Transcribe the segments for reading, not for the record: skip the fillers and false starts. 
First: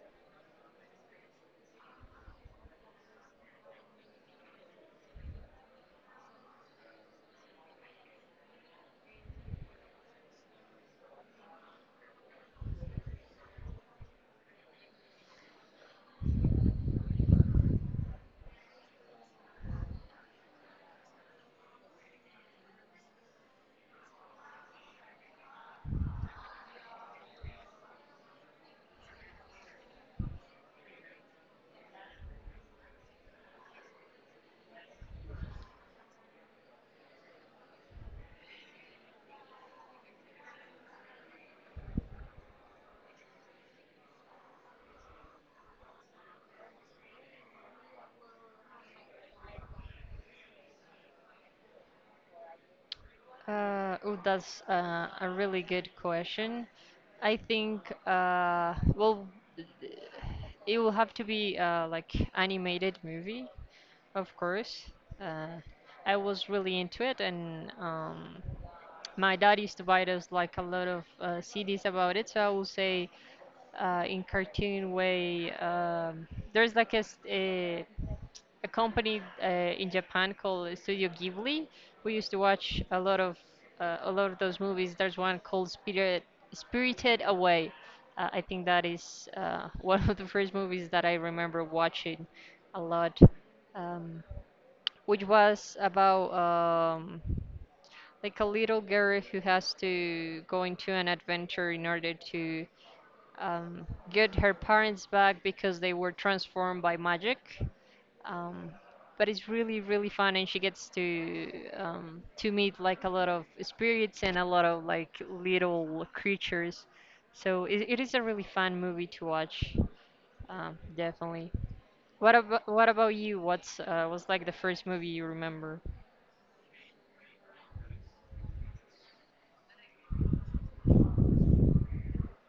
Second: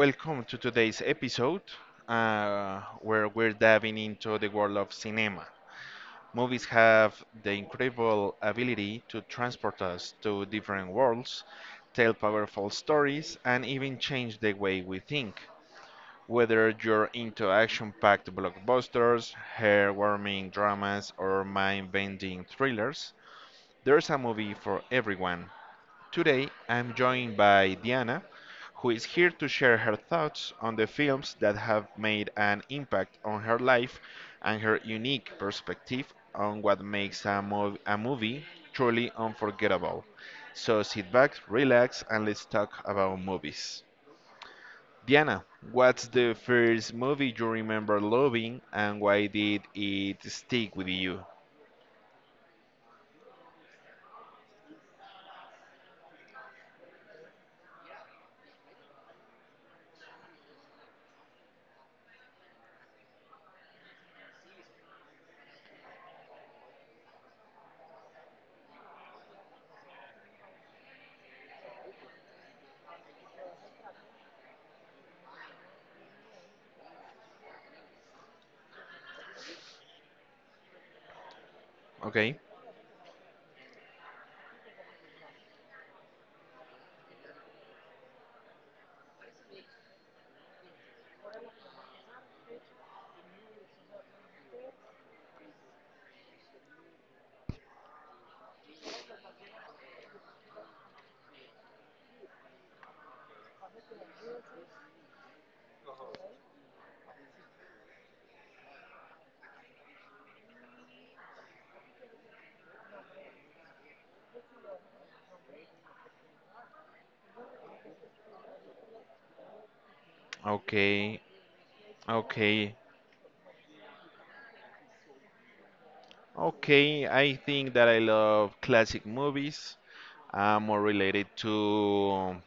welcome to today's episode, where we're diving into the world of cinema. Movies have the incredible ability to transport us to different worlds, tell powerful stories, and even change the way we think. Whether you're into action-packed blockbusters, hair-warming dramas, or mind-bending thrillers, there's a movie for everyone. Today, I'm joined by Diana, who is here to share her thoughts on the films that have made an impact on her life and her unique perspective on what makes a movie truly unforgettable. So sit back, relax, and let's talk about movies. Diana, what's the first movie you remember loving and why did it stick with you? Oh, that's a really good question. I think, it will have to be like animated movie, of course. Uh, I was really into it, and my dad used to buy us like a lot of CDs about it. So I will say, in cartoon way, there's like a a company in Japan called Studio Ghibli. We used to Okay, watch a lot of those movies. There's one called Spirited Away. I think that is one of the first movies that I remember watching a lot, um, which was about like a little girl who has to go into an adventure in order to get her parents back because they were transformed by magic um, but it's really really fun and she gets to meet like a lot of spirits and a lot of like little creatures. So it is a really fun movie to watch, okay, definitely. What about okay. You? What's was like the first movie you remember? Okay, I think that I love classic movies. I'm more related to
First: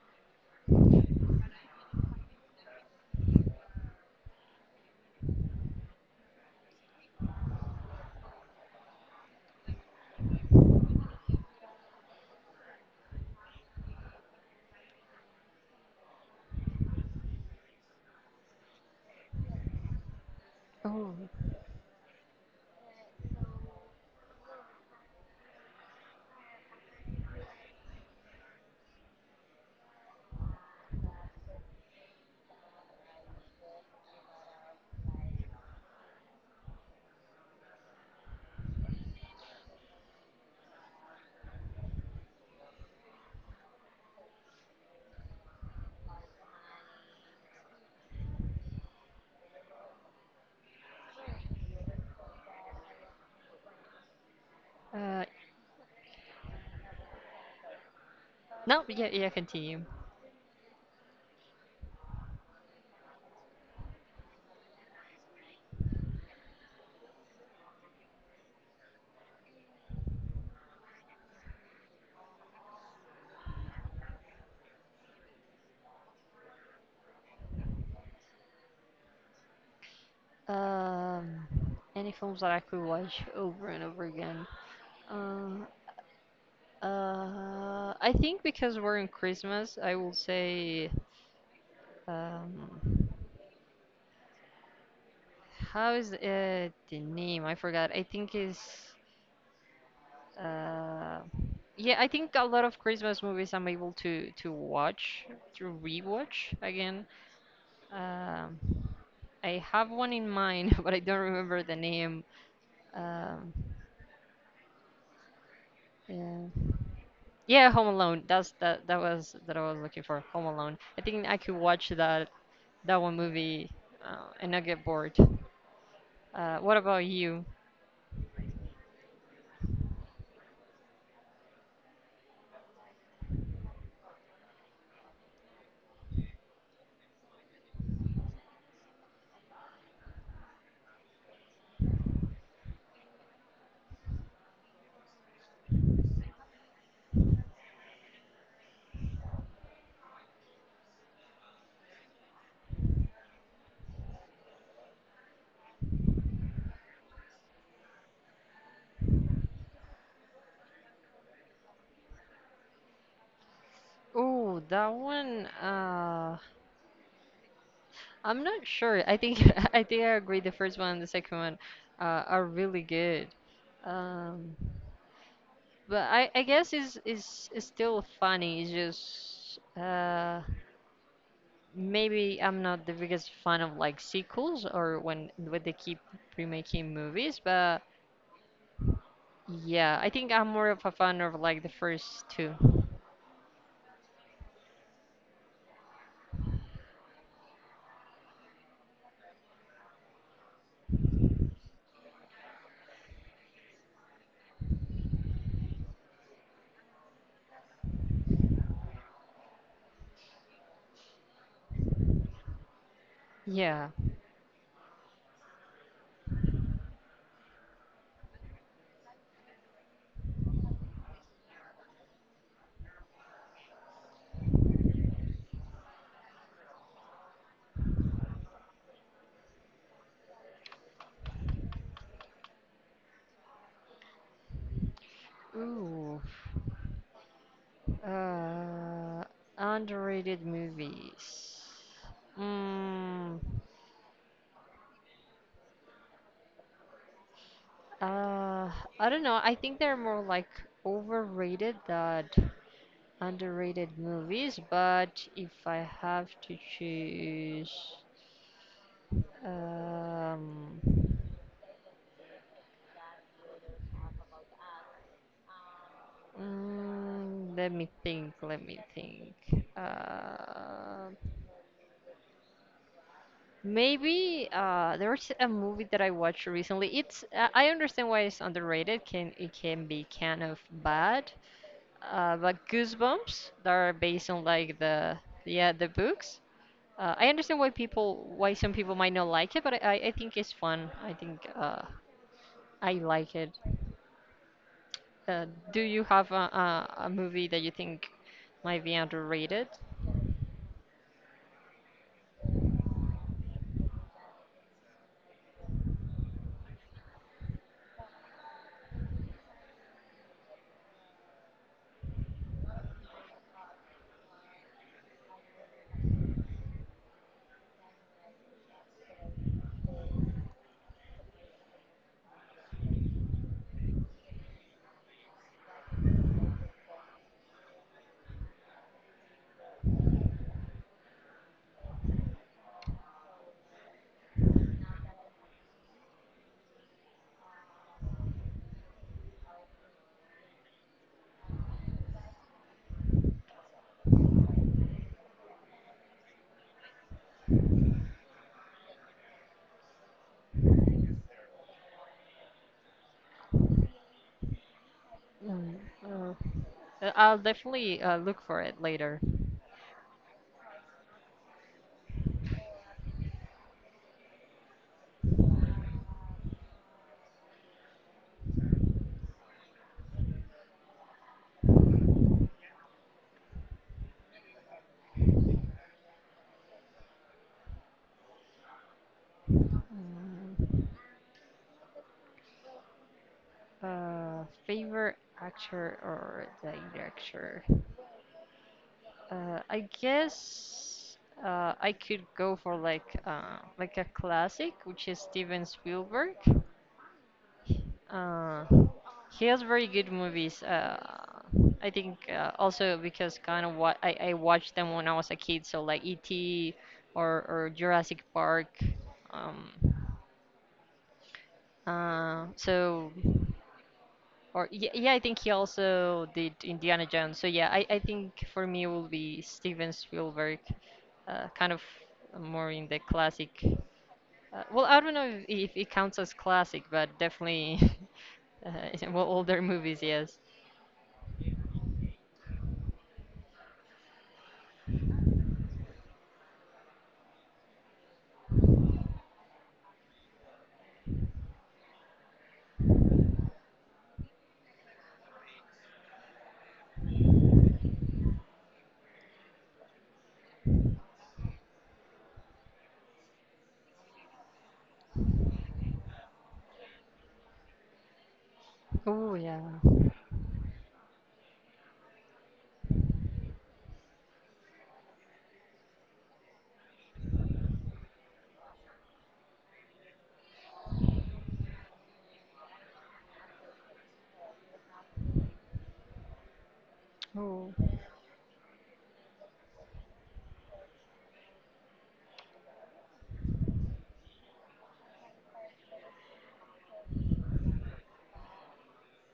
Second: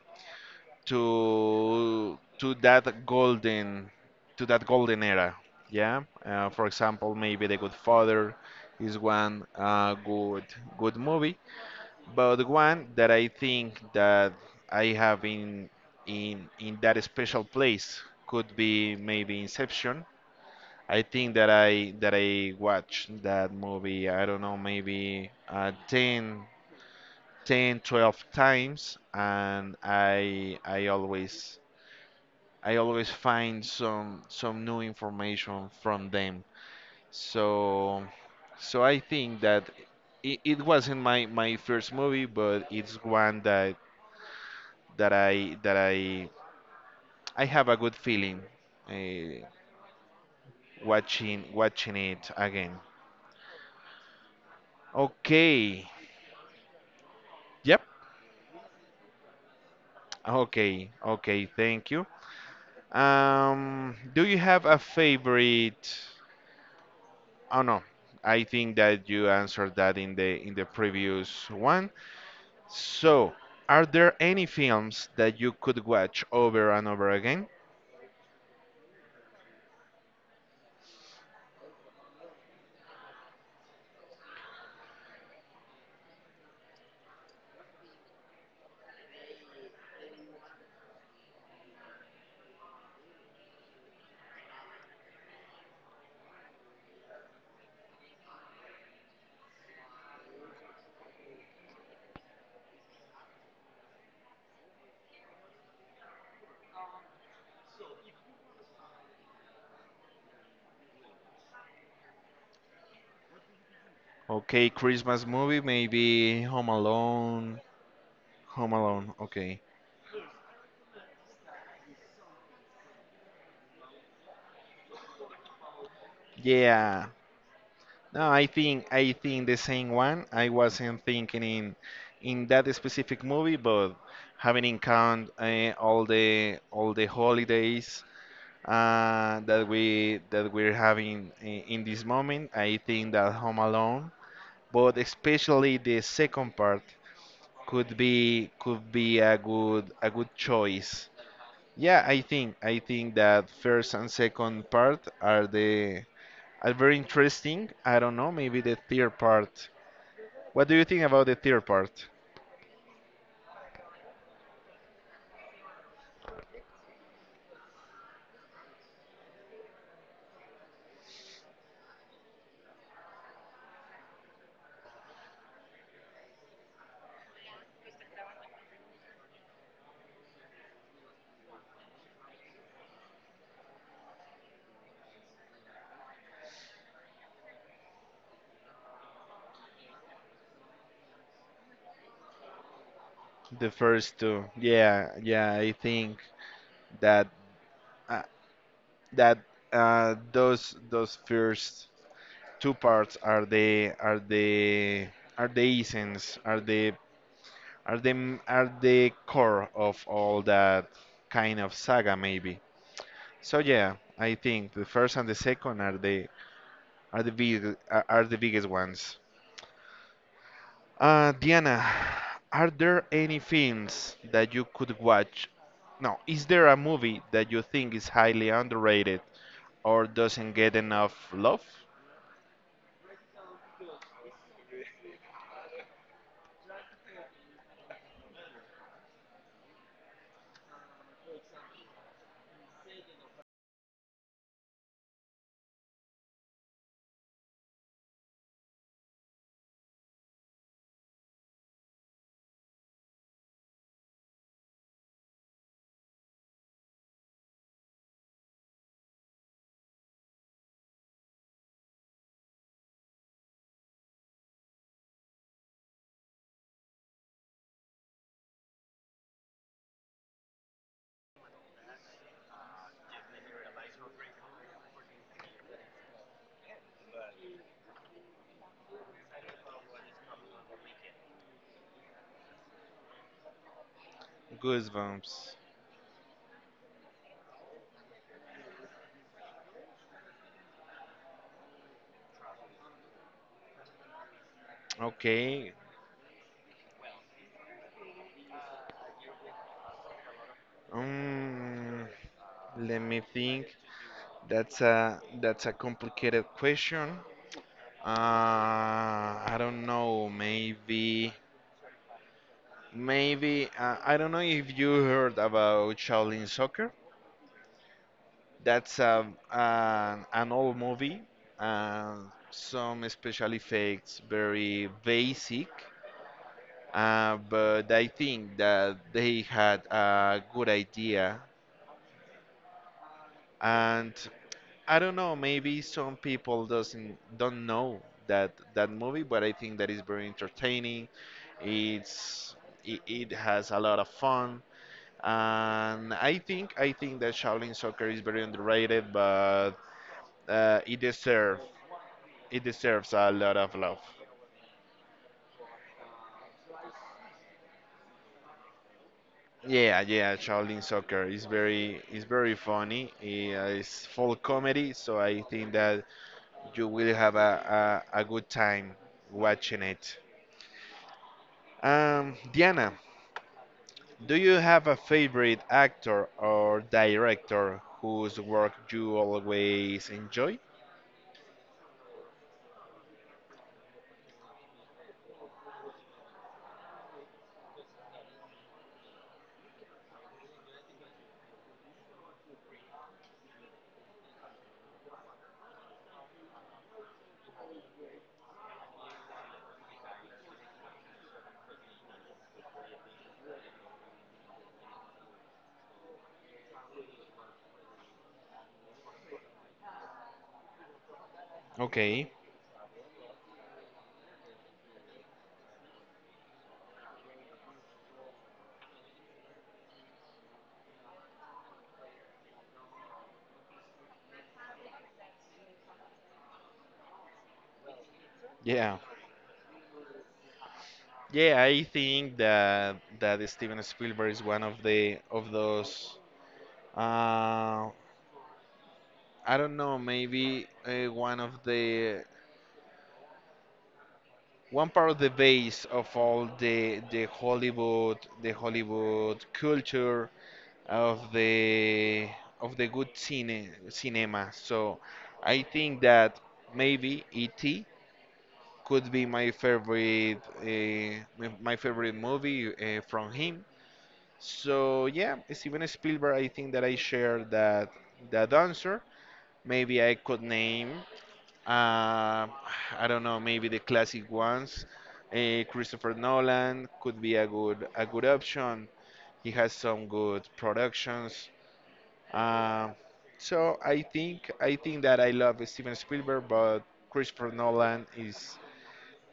to that golden to that golden era. Yeah. For example, maybe The Good Father is one good good movie, but one that I think that I have in in that special place could be maybe Inception. I Oh. think that I watched that movie, I don't know, maybe 10, ten, 12 times, and I always I always find some new information from them. So I think that it wasn't my first movie, but it's one that that I have a good feeling uh, watching watching it again. uh, Okay. Yep. no, yeah, yeah, continue. Okay, thank you. Do you have a favorite? Oh no, I think that you answered that in the previous one. So, are there any films that you could watch over and over again? um any films that I could watch over and over again? uh, I think because we're in Christmas, I will say. Um, how is the name? I forgot. I think is uh, yeah. I think a lot of Christmas movies I'm able to watch, to rewatch again. Um, I have one in mind, but I don't remember the name. Um, Okay, Christmas movie, maybe Home yeah, Alone. yeah, Home Alone. That's Home that that Alone, was that I okay. was looking for. Home Alone. I think I could watch that that one movie and not get bored. What about Yeah, you? no, I think the same one. I wasn't thinking in that specific movie, but having in count all the holidays that we that we're having in this moment, I think that Home Alone, but especially the second part could be a good choice. Yeah, I think that first and second part are the are very interesting. I don't know, maybe the third part, what do you think about the third part? Oh, that one. I'm not sure. I think I think I agree. The first one and the second one are really good. Um, but I guess it's still funny. It's just maybe I'm not the biggest fan of like sequels or when they keep remaking movies. But yeah, I think I'm more of a fan of like the first two. The first two? Yeah, yeah, I think that uh, that those first two parts are the are the are the essence, are the are the are the core of all that kind of saga maybe. So Yeah. yeah, I think the first and the second are the big are the biggest ones. Diana, are there any films that you could watch? No, is there a movie that you think is highly underrated or doesn't get enough love? Ooh. Uh, Underrated movies. Mm. Uh, I don't know. I think they're more like overrated than underrated movies, but if I have to choose, um, let me think, let me think. Maybe there was a movie that I watched recently. It's I understand why it's underrated. Can it can be kind of bad, like Goosebumps that are based on like the Goosebumps. yeah the books. I understand why people why some people might not like it, but I think it's fun. I think I like it. Uh, Okay. do you have a movie that you think might be underrated? Um, Let me think. That's a complicated question. I don't know. Maybe I don't know if you heard about Shaolin Soccer. That's an old movie, and some special effects, very basic. But I think that they had a good idea, and I don't know, maybe some people doesn't don't know that that movie, but I think that is very entertaining. It's it has a lot of fun, and I think that Shaolin Soccer is very underrated, but uh, it deserves It deserves a lot of love. Mm, uh, I'll definitely look for it later. Yeah, yeah, Shaolin Soccer is very funny. Yeah, it's full comedy, so I think that you will have a good time watching it. Diana, do you have a favorite actor or director whose work you always enjoy? Favorite actor or director? I guess I could go for like a classic, which is Steven Spielberg. Uh, he has very good movies. I think also because kind of what I watched them when I was a kid, so like E.T. or Jurassic Park. Um, Okay, uh, so. Or yeah, yeah, I think he also did Indiana Jones. So yeah, I think for me it will be Steven Spielberg, kind of more in the classic. Well, I don't know if it counts as classic, but definitely uh, yeah. well, older movies. Yes. Yeah, I think that that Steven Spielberg is one of the of those uh, I don't know, maybe one of the one part of the base of all the Hollywood culture of the of the good cinema. So I think that maybe E.T. could be Oh my yeah. favorite my favorite movie from him. So yeah, Steven Spielberg. I think that I share that that answer. Maybe I could name Um, I don't know, maybe the classic ones. Christopher Nolan could be Oh. A good option. He has some good productions. Um, so I think that I love Steven Spielberg, but Christopher Nolan is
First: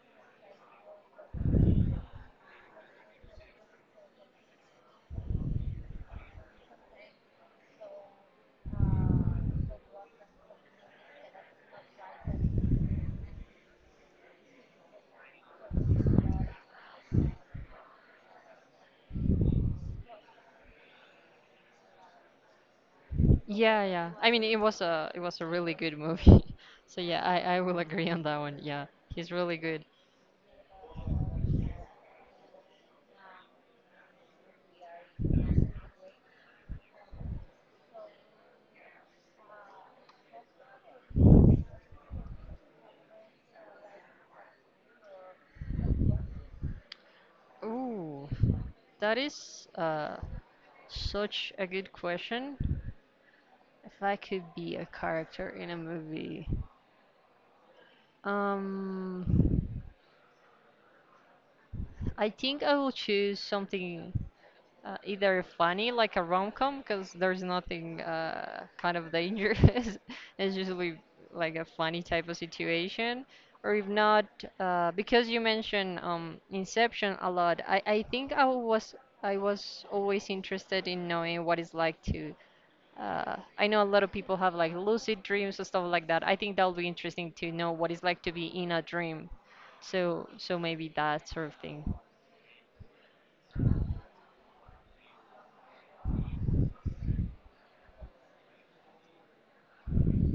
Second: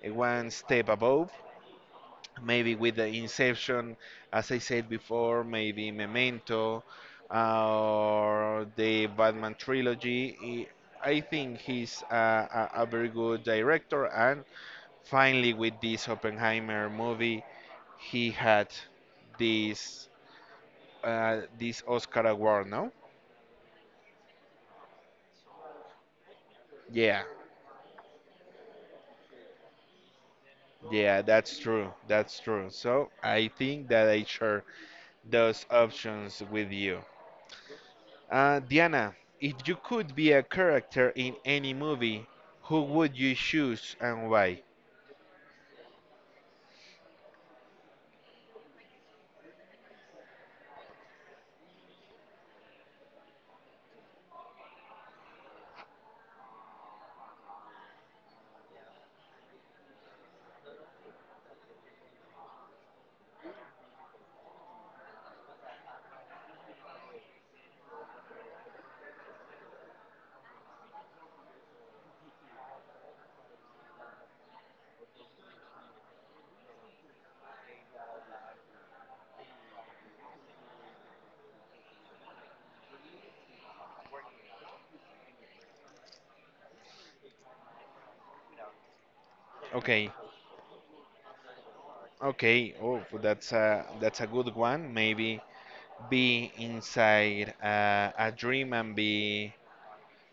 one step above maybe with the Inception, as I said before, maybe Memento or the Batman trilogy. I think he's a very good director, and finally, with this Oppenheimer movie, he had this this Oscar award, no? Yeah, yeah. I mean, it was a really good movie. So yeah, Yeah, I will agree on that one. Yeah, he's really good. yeah, that's true. That's true. So I think that I share those options with you. Diana, if you could be a character in any movie, who would you choose and why? Ooh, that is such a good question. If I could be a character in a movie, um, I think I will choose something either funny, like a rom-com, because there's nothing kind of dangerous. It's usually like a funny type of situation. Or if not, because you mentioned Inception a lot, I think I was always interested in knowing what it's like to. I know a lot of people have like lucid dreams and stuff like that. I think that'll be interesting to know what it's like to be in a dream. Okay, So, maybe that sort of thing. okay. Oh, that's a good one. Maybe be inside a dream and be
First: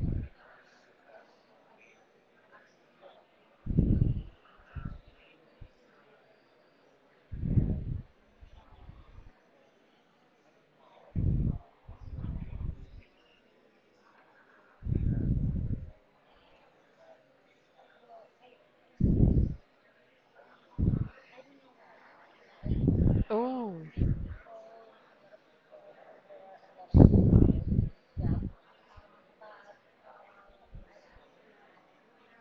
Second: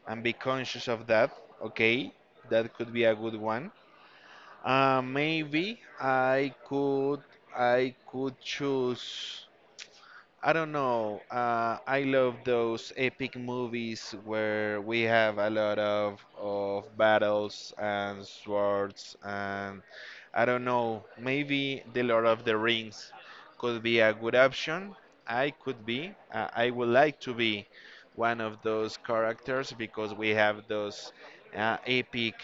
and be conscious of that. Okay, that could be a good one. Maybe I could choose. I don't know. I love those epic movies where we have a lot of battles and swords and I don't know. Maybe the Lord of the Rings Oh, could be a good option. I could be. I would like to be one of those characters because we have those epic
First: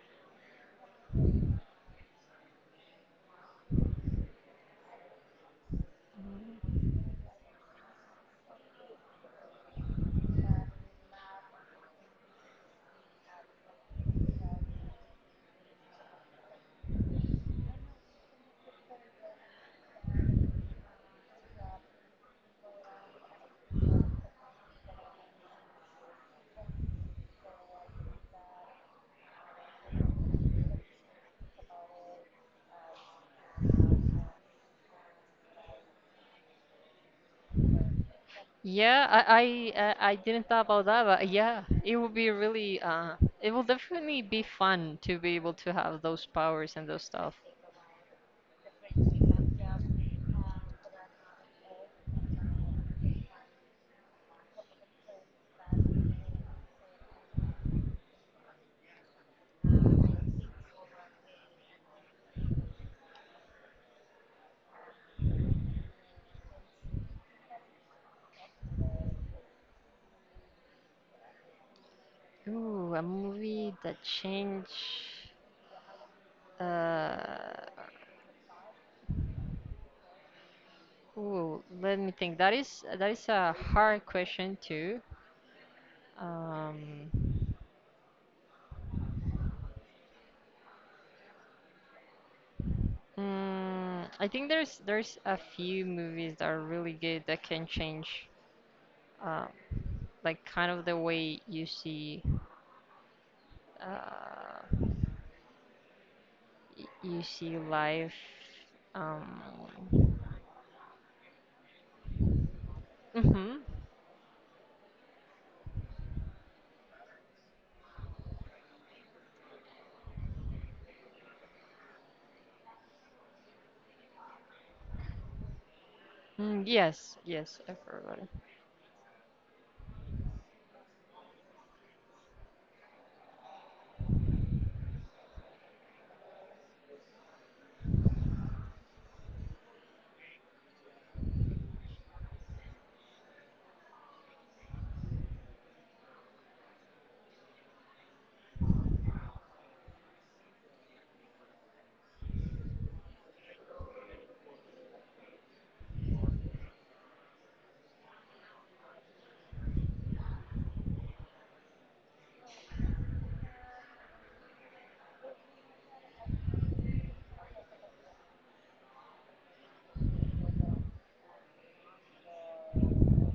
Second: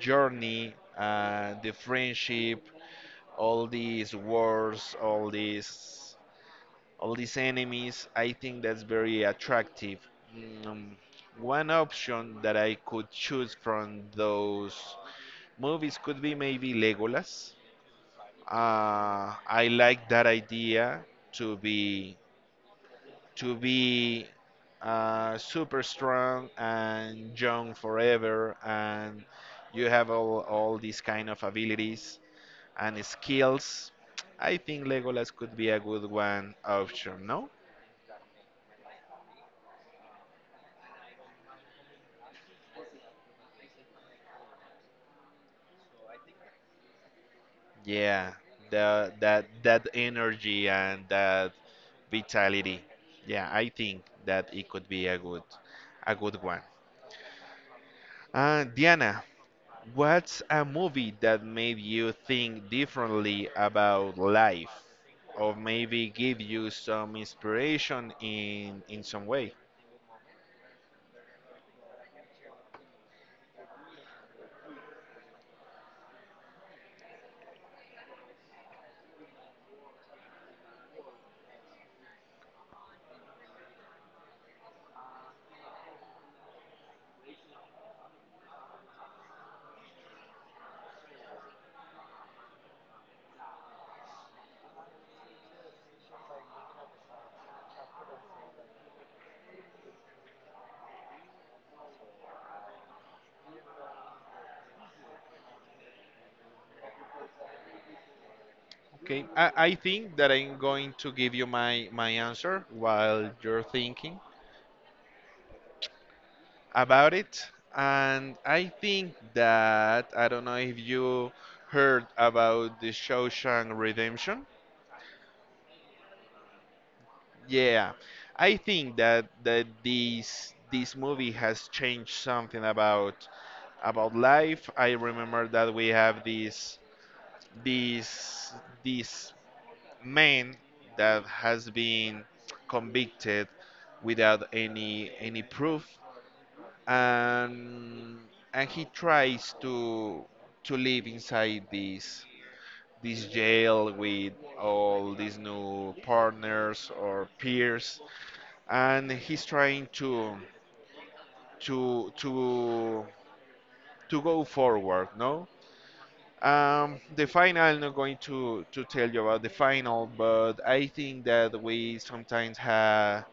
journey, the friendship, all these wars, all these enemies. I think that's very attractive. Mm, one option that I could choose from those movies could be maybe Legolas. I like that idea to be to be super strong and young forever, and you have all these kind of abilities and skills. I think Legolas could be a good one option, no? yeah, I didn't thought about that, but yeah, it would be really it will definitely be fun to be able to have those powers and those stuff. Yeah, that that energy and that vitality. Yeah, I think that it could be a good one. Diana, what's a movie that made you think differently about life, or maybe give you some inspiration in some way? Ooh, a movie that changed. Uh, let me think. That is a hard question too. Um, I think there's a few movies that are really good that can change, um, like kind of the way you see, uh, you see life. Okay, I Um, think that I'm going to give you my my answer while mm-hmm. you're thinking about it. And I think that I don't know if you heard about the Shawshank Redemption. Yes, yes, I Yeah, forgot. I think that that this movie has changed something about life. I remember that we have this this man that has been convicted without any any proof, and he tries to live inside this this jail with all these new partners or peers, and he's trying to to go forward, no? Um, the final, I'm not going to tell you about the final, but I think that we sometimes have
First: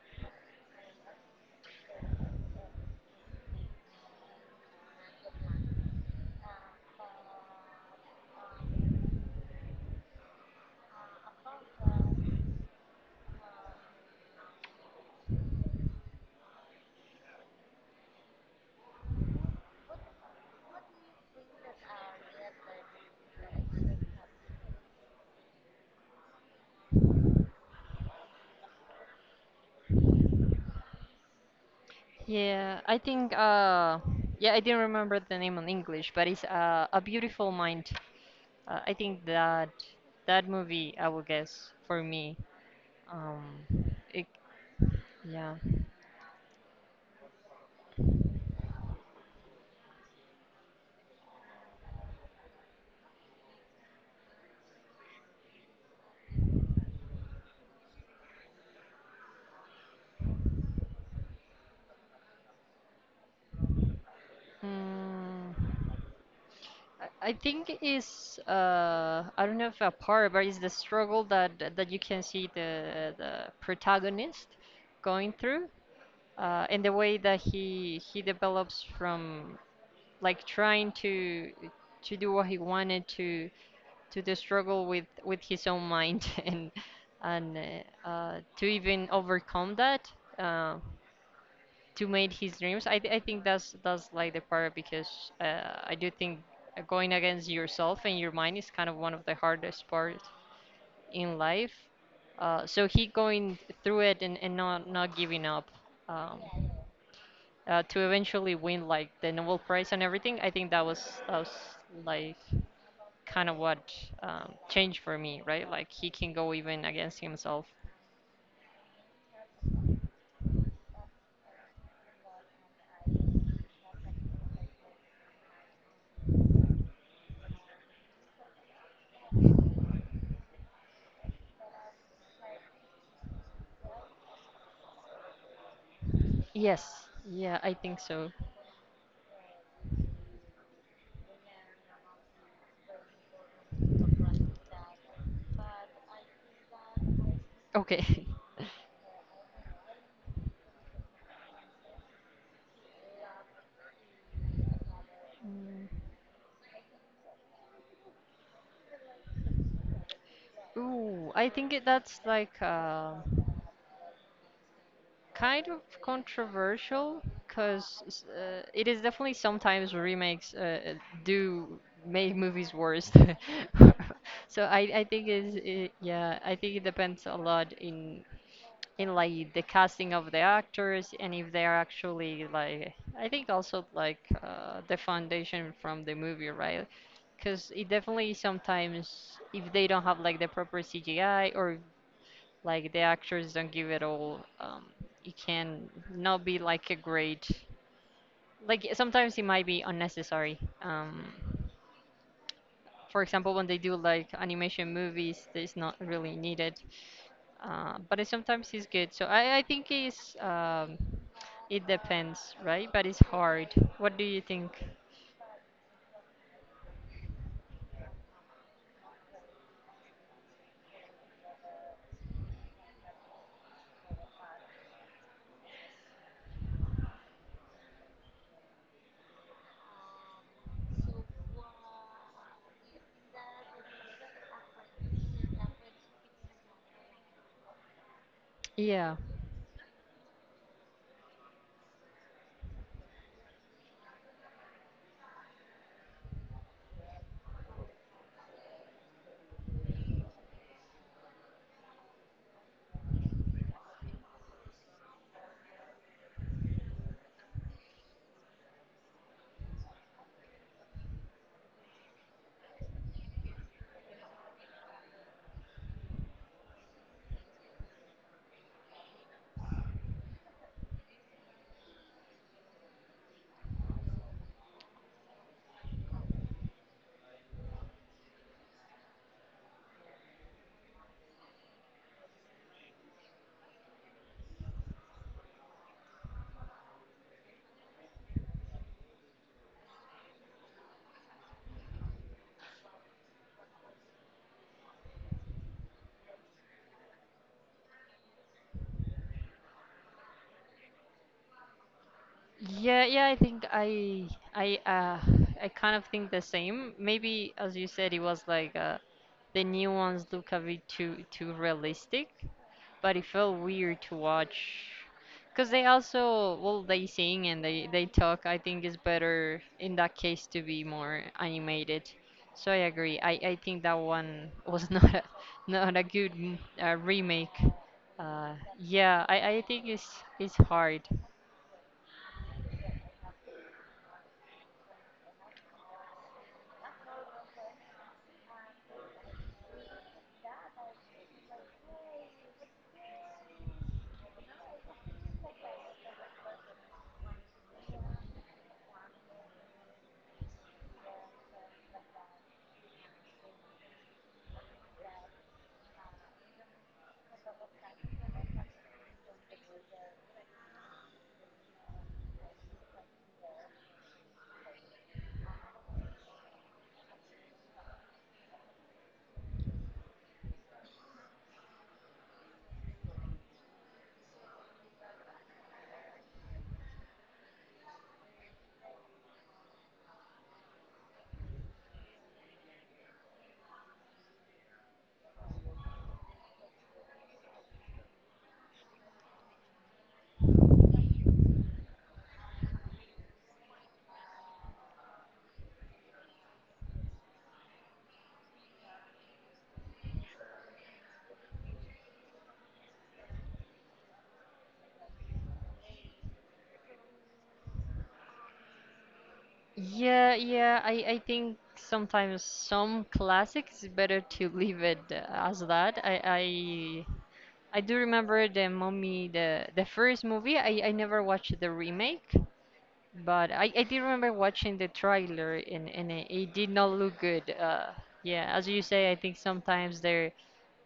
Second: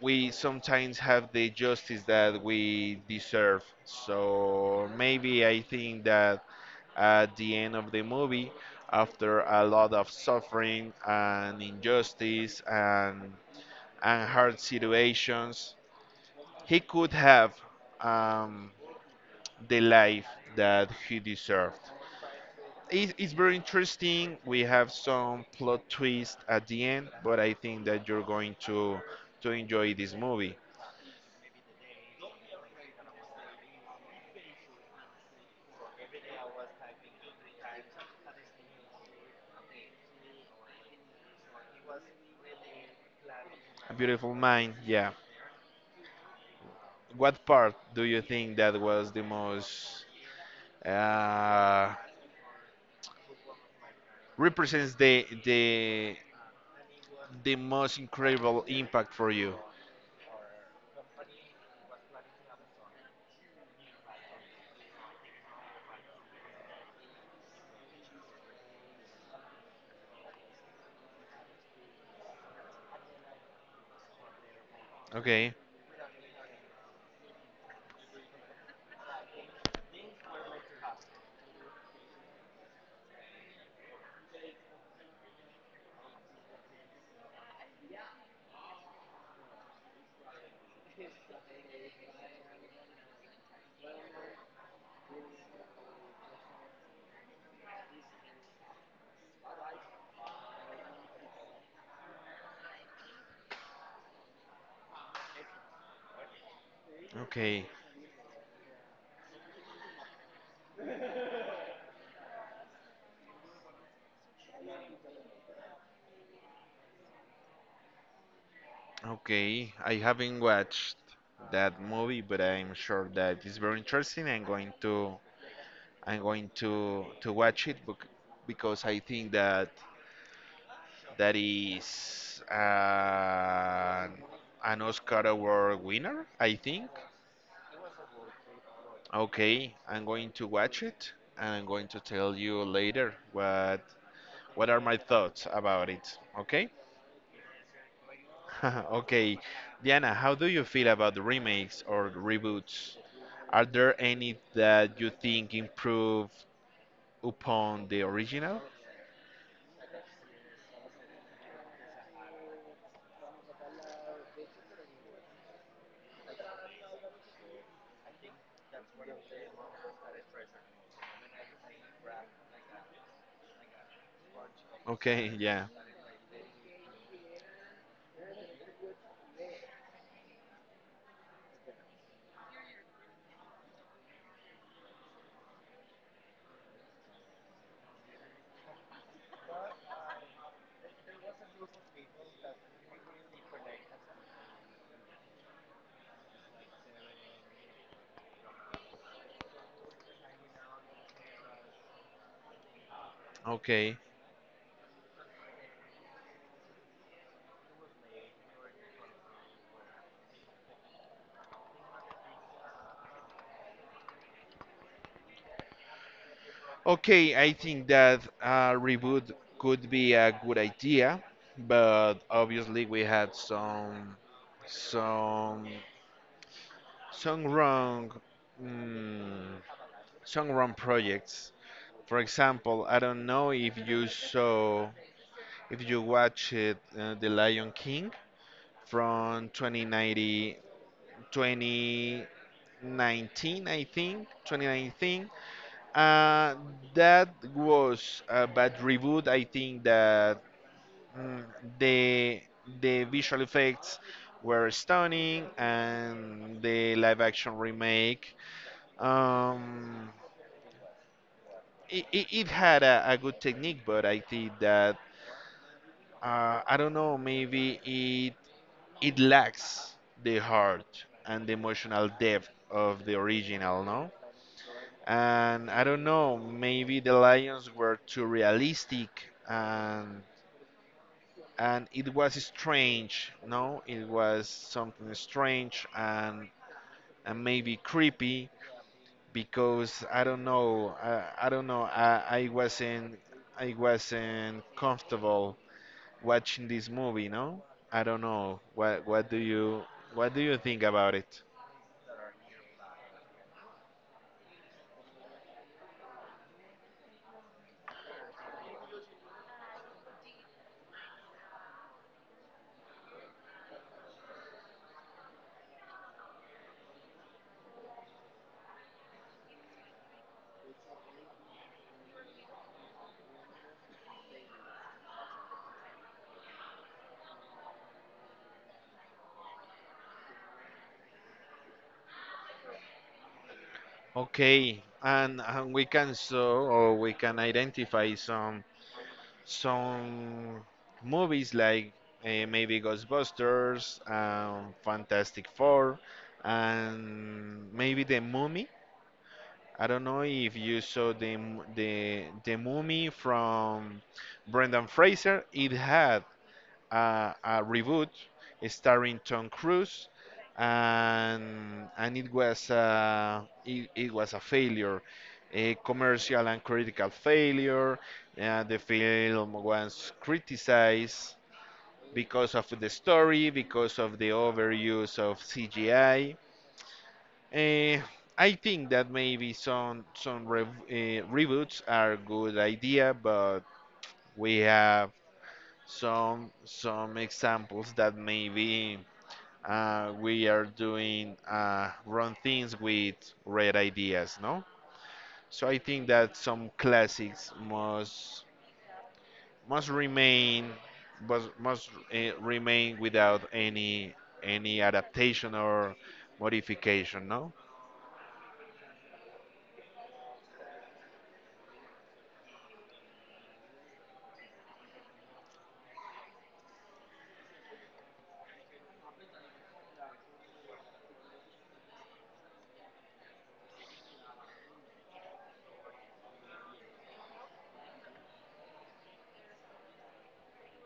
the justice that we deserve. So maybe I think that at the end of the movie, after a lot of suffering and injustice and hard situations, he could have um, the life that he deserved. It's very interesting. We have some plot twist at the end, but I think that you're going to enjoy this movie. Yeah, I think yeah, I didn't remember the name in English, but it's A Beautiful Mind. I think that that movie, I would guess for me, um A it Beautiful Mind, yeah. yeah. What part do you think that was the most uh, represents the most incredible impact for you? Mm, I think it's I don't know if a part, but it's the struggle that you can see the protagonist going Okay, through, and the way that he develops from like trying to do what he wanted to the struggle with his own mind and to even overcome that, uh, to make his dreams. I think that's like the part, because I do think going against yourself and your mind is kind of one of the hardest parts in life. So he going through it and, not giving up, um, okay, to eventually win like the Nobel Prize and everything. I think that was like kind of what, changed for me, right? Like he can go even against himself. okay. I haven't watched that movie, but I'm sure that it's very interesting. I'm going to watch it because I think that that is an Oscar award winner, I think. Yes, yeah, I think so. Okay, I'm going to watch it, and I'm going to tell you later what are my thoughts about it. Okay? Okay. Okay. Diana, how do you feel about the remakes or reboots? Are there any that you think improve upon the original? Ooh, I think that's like kind of controversial because it is definitely sometimes remakes do make movies worse. So I think Okay, is yeah. it, yeah, I think it depends a lot in like the casting of the actors, and if they're actually like. I think also like the foundation from the movie, right? Because it definitely sometimes if they don't have like the proper CGI or like the actors don't give it all, it can not be like a great, like sometimes it might be unnecessary. For example, when they Okay. do like animation movies, it's not really needed. But it sometimes it's good. So I think it's it depends, right? But it's hard. What do you think? Okay, I think that a reboot could be a good idea, but obviously we had some some wrong mm, some wrong projects. For example, I don't know if you watched The Lion King Yeah. from 2090 2019 I think 2019. uh, that was a bad reboot. I think that mm, the the visual effects were stunning, and the live action remake, um, it had a good technique, but I think that I don't know. Maybe it lacks the heart and the emotional depth of the original, no? And I don't know. Maybe the lions were too realistic, and it was strange, no? It was something strange and maybe creepy because I don't know. I don't know. I wasn't comfortable watching this movie, no? I don't know. What do you think about it? Yeah, yeah, I think I uh I kind of think the same. Maybe as you said, it was like the new ones look a bit too realistic, but it felt weird to watch because they also, well, they sing and they talk. I think it's better in that case to be more animated. So I agree. I think that one was not a good remake. uh yeah, I think it's hard. Okay, and we can so or we can identify some movies like maybe Ghostbusters, Fantastic Four, and maybe The Mummy. I don't know if you saw the Mummy from Brendan Fraser. It had a reboot starring Tom Cruise, and it was it was a failure, a commercial and critical failure. The film was criticized because of the story, because of the overuse of CGI. Eh, I Uh, I think that maybe some reboots are a good idea, but we have some examples that maybe we are doing wrong things with red ideas, no? So I think that some classics must remain must remain without any adaptation or modification, no? Yeah, yeah, I think sometimes some classics it's better to leave it as that. I do remember the Mummy, the first movie. I never watched the remake, but I did remember watching the trailer, and, it, did not look good. Yeah, as you say, I think sometimes they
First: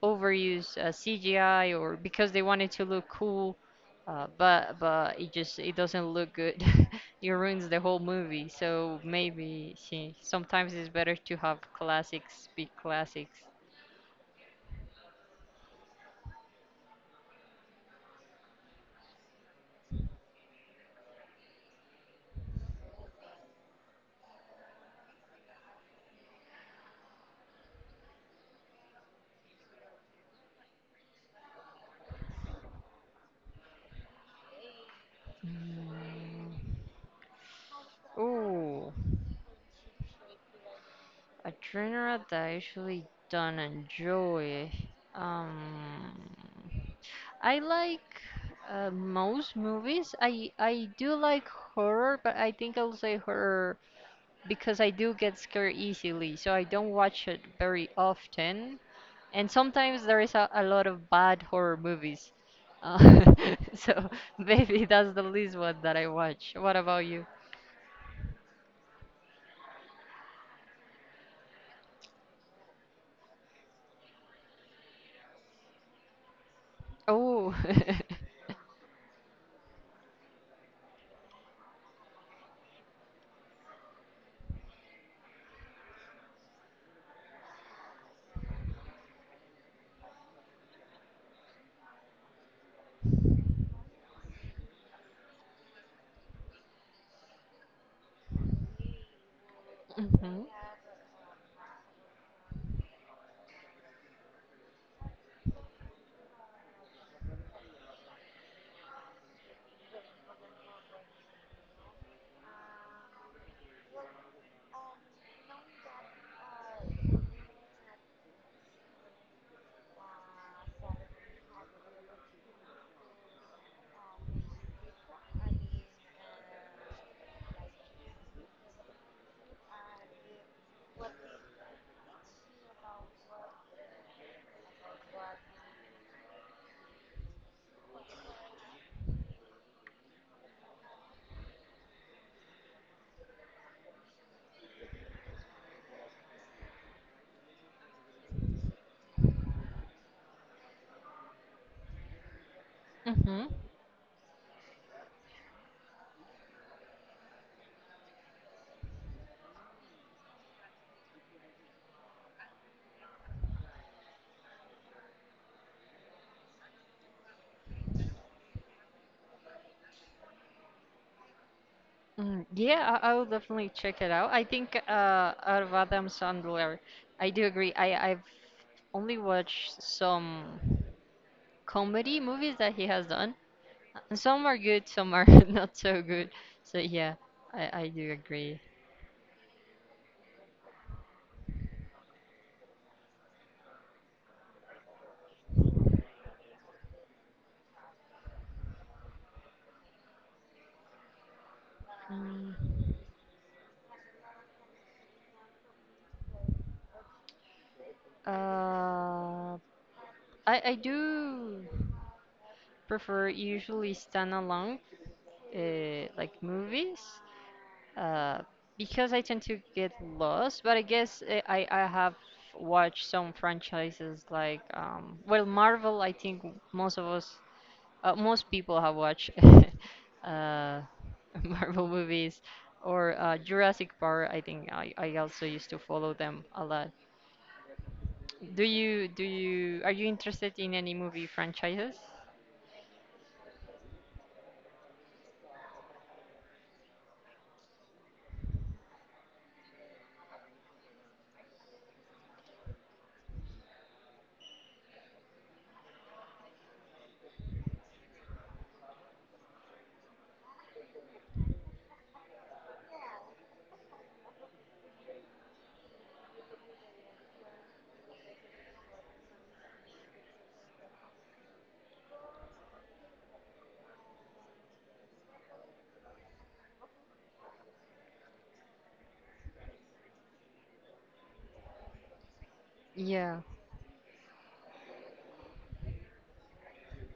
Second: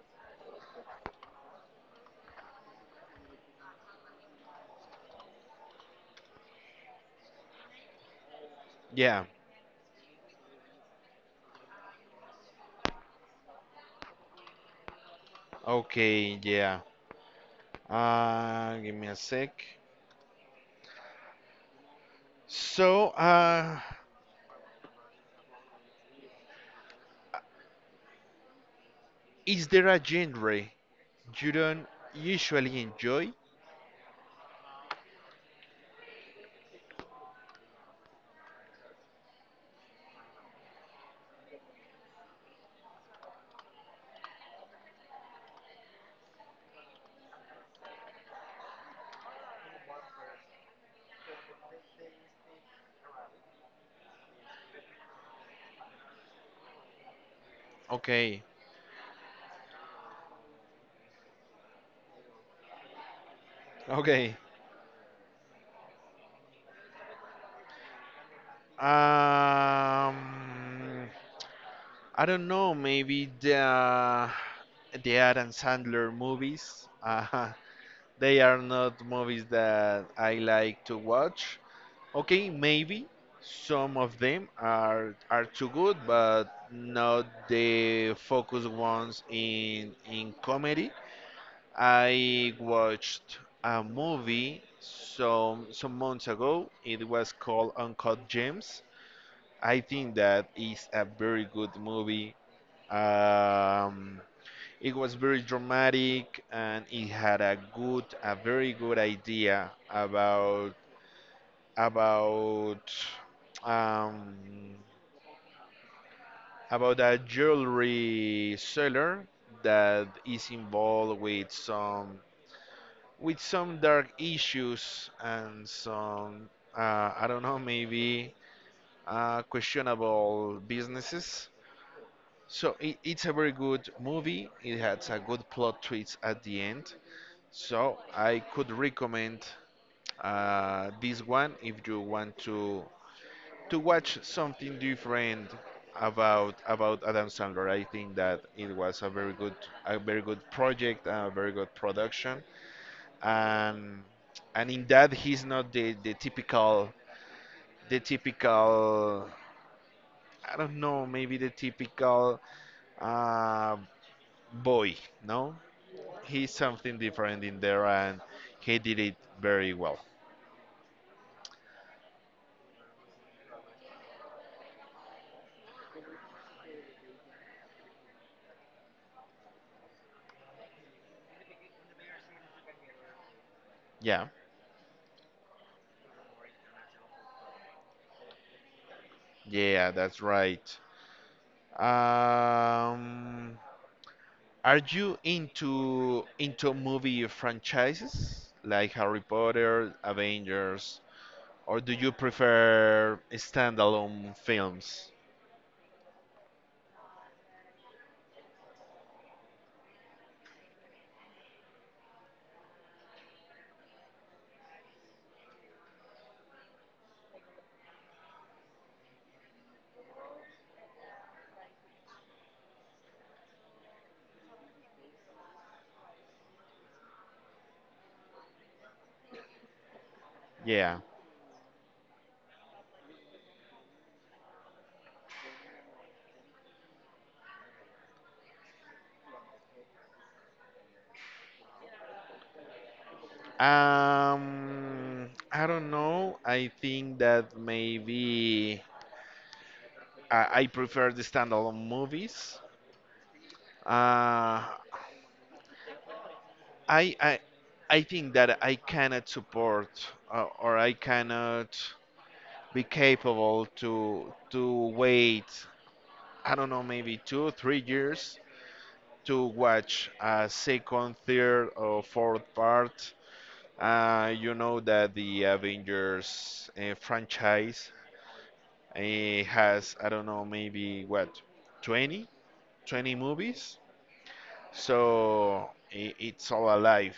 overuse CGI, or because they wanted to look cool, but it just it doesn't look good. It ruins the whole movie. So Yeah. maybe sometimes it's better to have classics be classics. Okay. Yeah. Give me a sec. So, is there a genre you don't usually enjoy? Mm. Ooh. A genre that I usually don't enjoy. Um, I like most movies. I do like horror, but I think I'll say horror because I do get scared easily, so I don't watch it very Okay. often. And sometimes there is a lot of bad horror movies. Uh, so Okay. maybe that's the least one that I watch. What about you? Um, I don't know. Maybe the Adam Sandler movies. Oh. they are not movies that I like to watch. Okay, maybe some of them are too good, but not the focus ones in comedy. I watched a movie some months ago. It was called Uncut Gems. I think Hmm. that is a very good movie. Um, it was very dramatic, and it had a good, a very good idea about about um, a jewelry seller that is involved with some dark issues and some, I don't know, maybe questionable businesses. So it's a very good movie. It has a good plot twist at the end. So I could recommend this one if you want to watch something different about Adam Sandler. I think that it was a very good project, a very good production, Hmm. and and in that he's not the typical, the typical, I don't know, maybe the typical, uh, boy, no? He's something different in there, and he did it very well. Mm, yeah, I will definitely check it out. I think out of Adam Sandler, I do agree. I've only watched some comedy movies that he has done. And Yeah, some are good, some are not so good. So yeah, I do agree. yeah, that's right. Um, are you into movie franchises like Harry Potter, Avengers, or do you Mm, prefer standalone films? uh, I do prefer usually standalone like movies, uh, because I tend to get lost. But I guess I have watched some franchises like well, Marvel. I think most of us, most people have watched uh, Yeah. Marvel movies or Jurassic Park. I think I also used to follow them a lot. Do you are you interested in any movie franchises? I don't know. I think that maybe I prefer the standalone movies. Uh, I I I think that I cannot support, or I cannot be capable to wait. I don't know, maybe 2, 3 years to watch a second, third, or fourth part. You know that the Avengers franchise has, I don't know, maybe what, 20 twenty Yeah. movies. So I it's all alive.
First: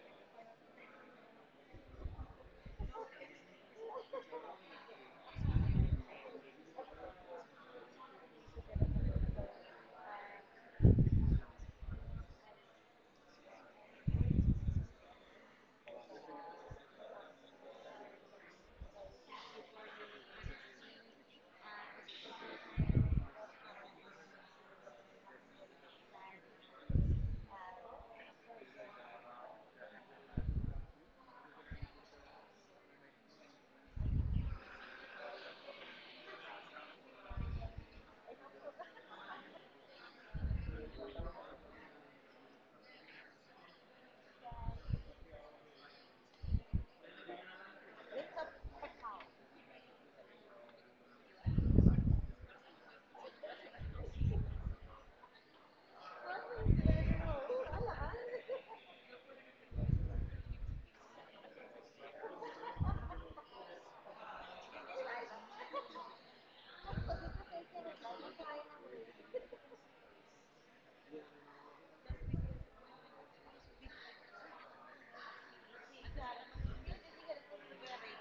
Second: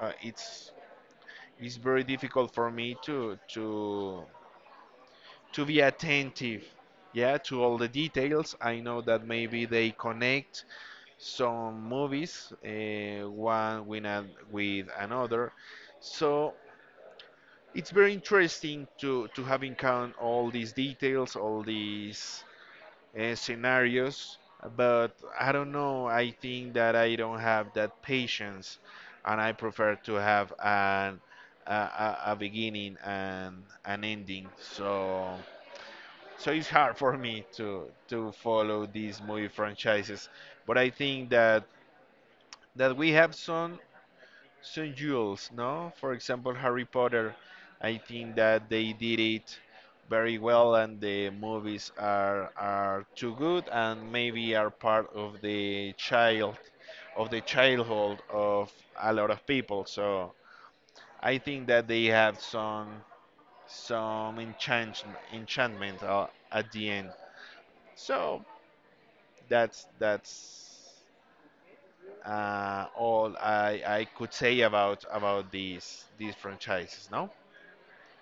Uh, it's it's very difficult for me to be attentive, yeah, to all the details. I know that maybe they connect some movies, one with another, so it's very interesting to have in count all these details, all these scenarios, but I don't know. I think that I don't have that patience, and I prefer to have a beginning and an ending. So it's hard for me to follow these movie franchises, but I think that we have some jewels, no? For example, Harry Potter. I think that they did it very well, and the movies are too good, and maybe are part of the childhood of a lot of people. So I think that they have some enchantment at the end. So that's all I could say about these franchises. No.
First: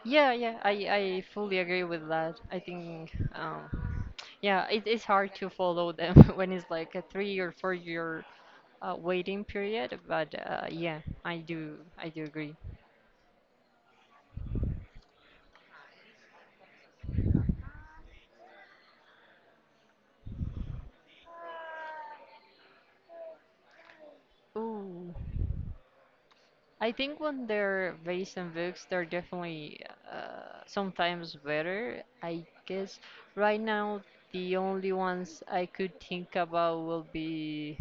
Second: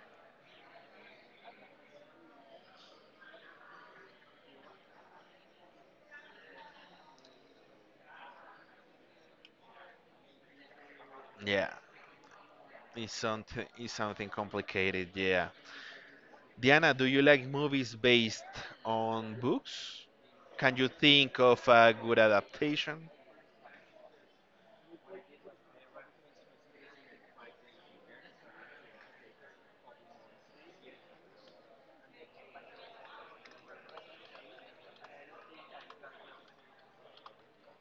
Yeah, yeah, I fully agree with that. I think, yeah, it's hard to follow them when it's like a three or four year waiting period. But yeah, I Yeah, do, I do agree. it's something complicated. Yeah. Diana, do you like movies based on books? Can you think of a good adaptation? Ooh, I think when they're based on books, they're definitely sometimes better. I guess right now the only ones I could think about will be.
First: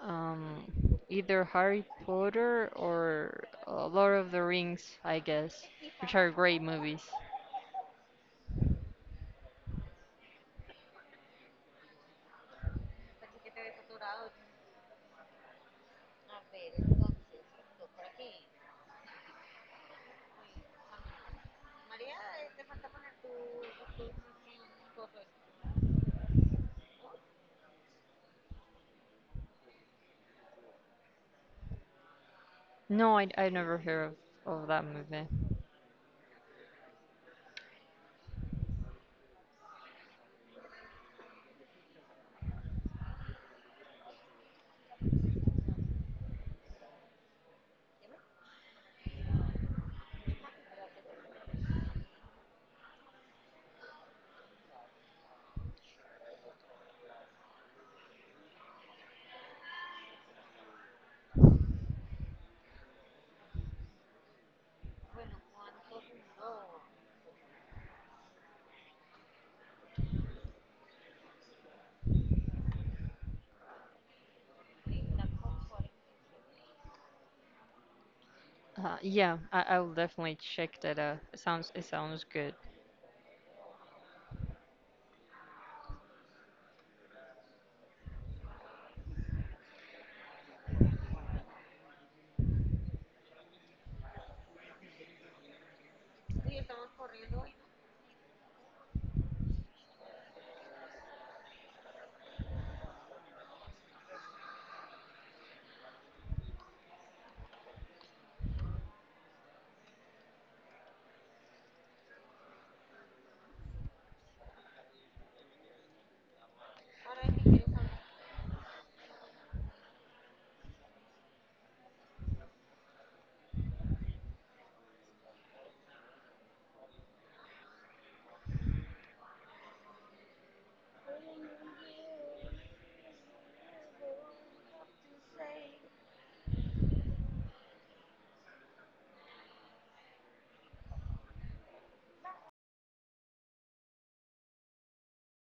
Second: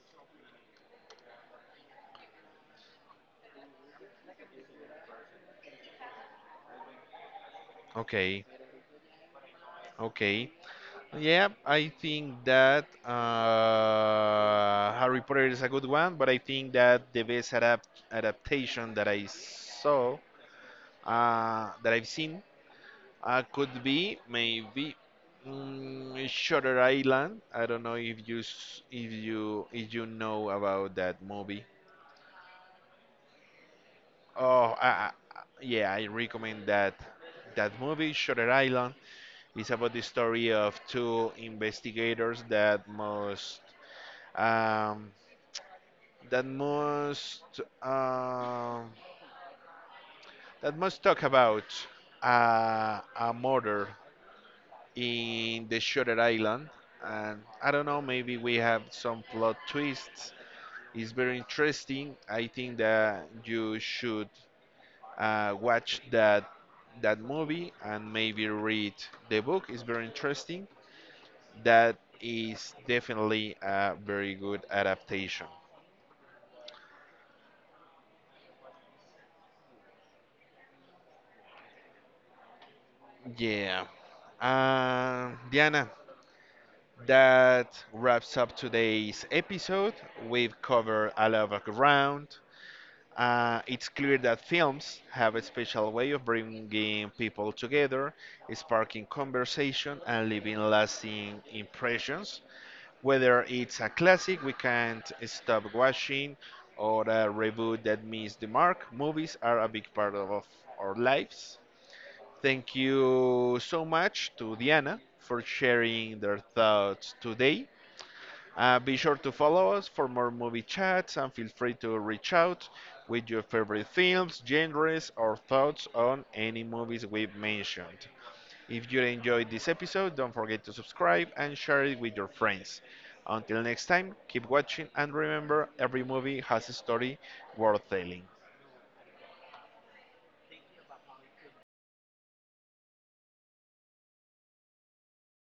Um, Either Harry Potter or Lord of the Rings, I guess, which are great movies. Okay, okay. Yeah, I think that Harry Potter is a good one, but I think that the best adaptation that I've seen, could be maybe, Shutter Island. I don't know if you s- if you know about that movie. No, I never heard of, Oh, that movie. Yeah, I recommend that movie, Shutter Island. It's about the story of two investigators um, that must um, that must talk about a murder in the Shutter Island. And I don't know, maybe we have some plot twists. It's very interesting. I think that you should watch that movie and maybe read the book. It's very interesting. That is definitely a very good adaptation. Yeah, I will definitely check that out. It sounds good. Yeah. Diana, that wraps up today's episode. We've covered a lot of ground. It's clear that films have a special way of bringing people together, sparking conversation, and leaving lasting impressions. Whether it's a classic we can't stop watching or a reboot that missed the mark, movies are a big part of our lives. Thank you so much to Diana for sharing their thoughts today. Be sure to follow us for more movie chats, and feel free to reach out with your favorite films, genres, or thoughts on any movies we've mentioned. If you enjoyed this episode, don't forget to subscribe and share it with your friends. Until next time, keep watching and remember every movie has a story worth telling.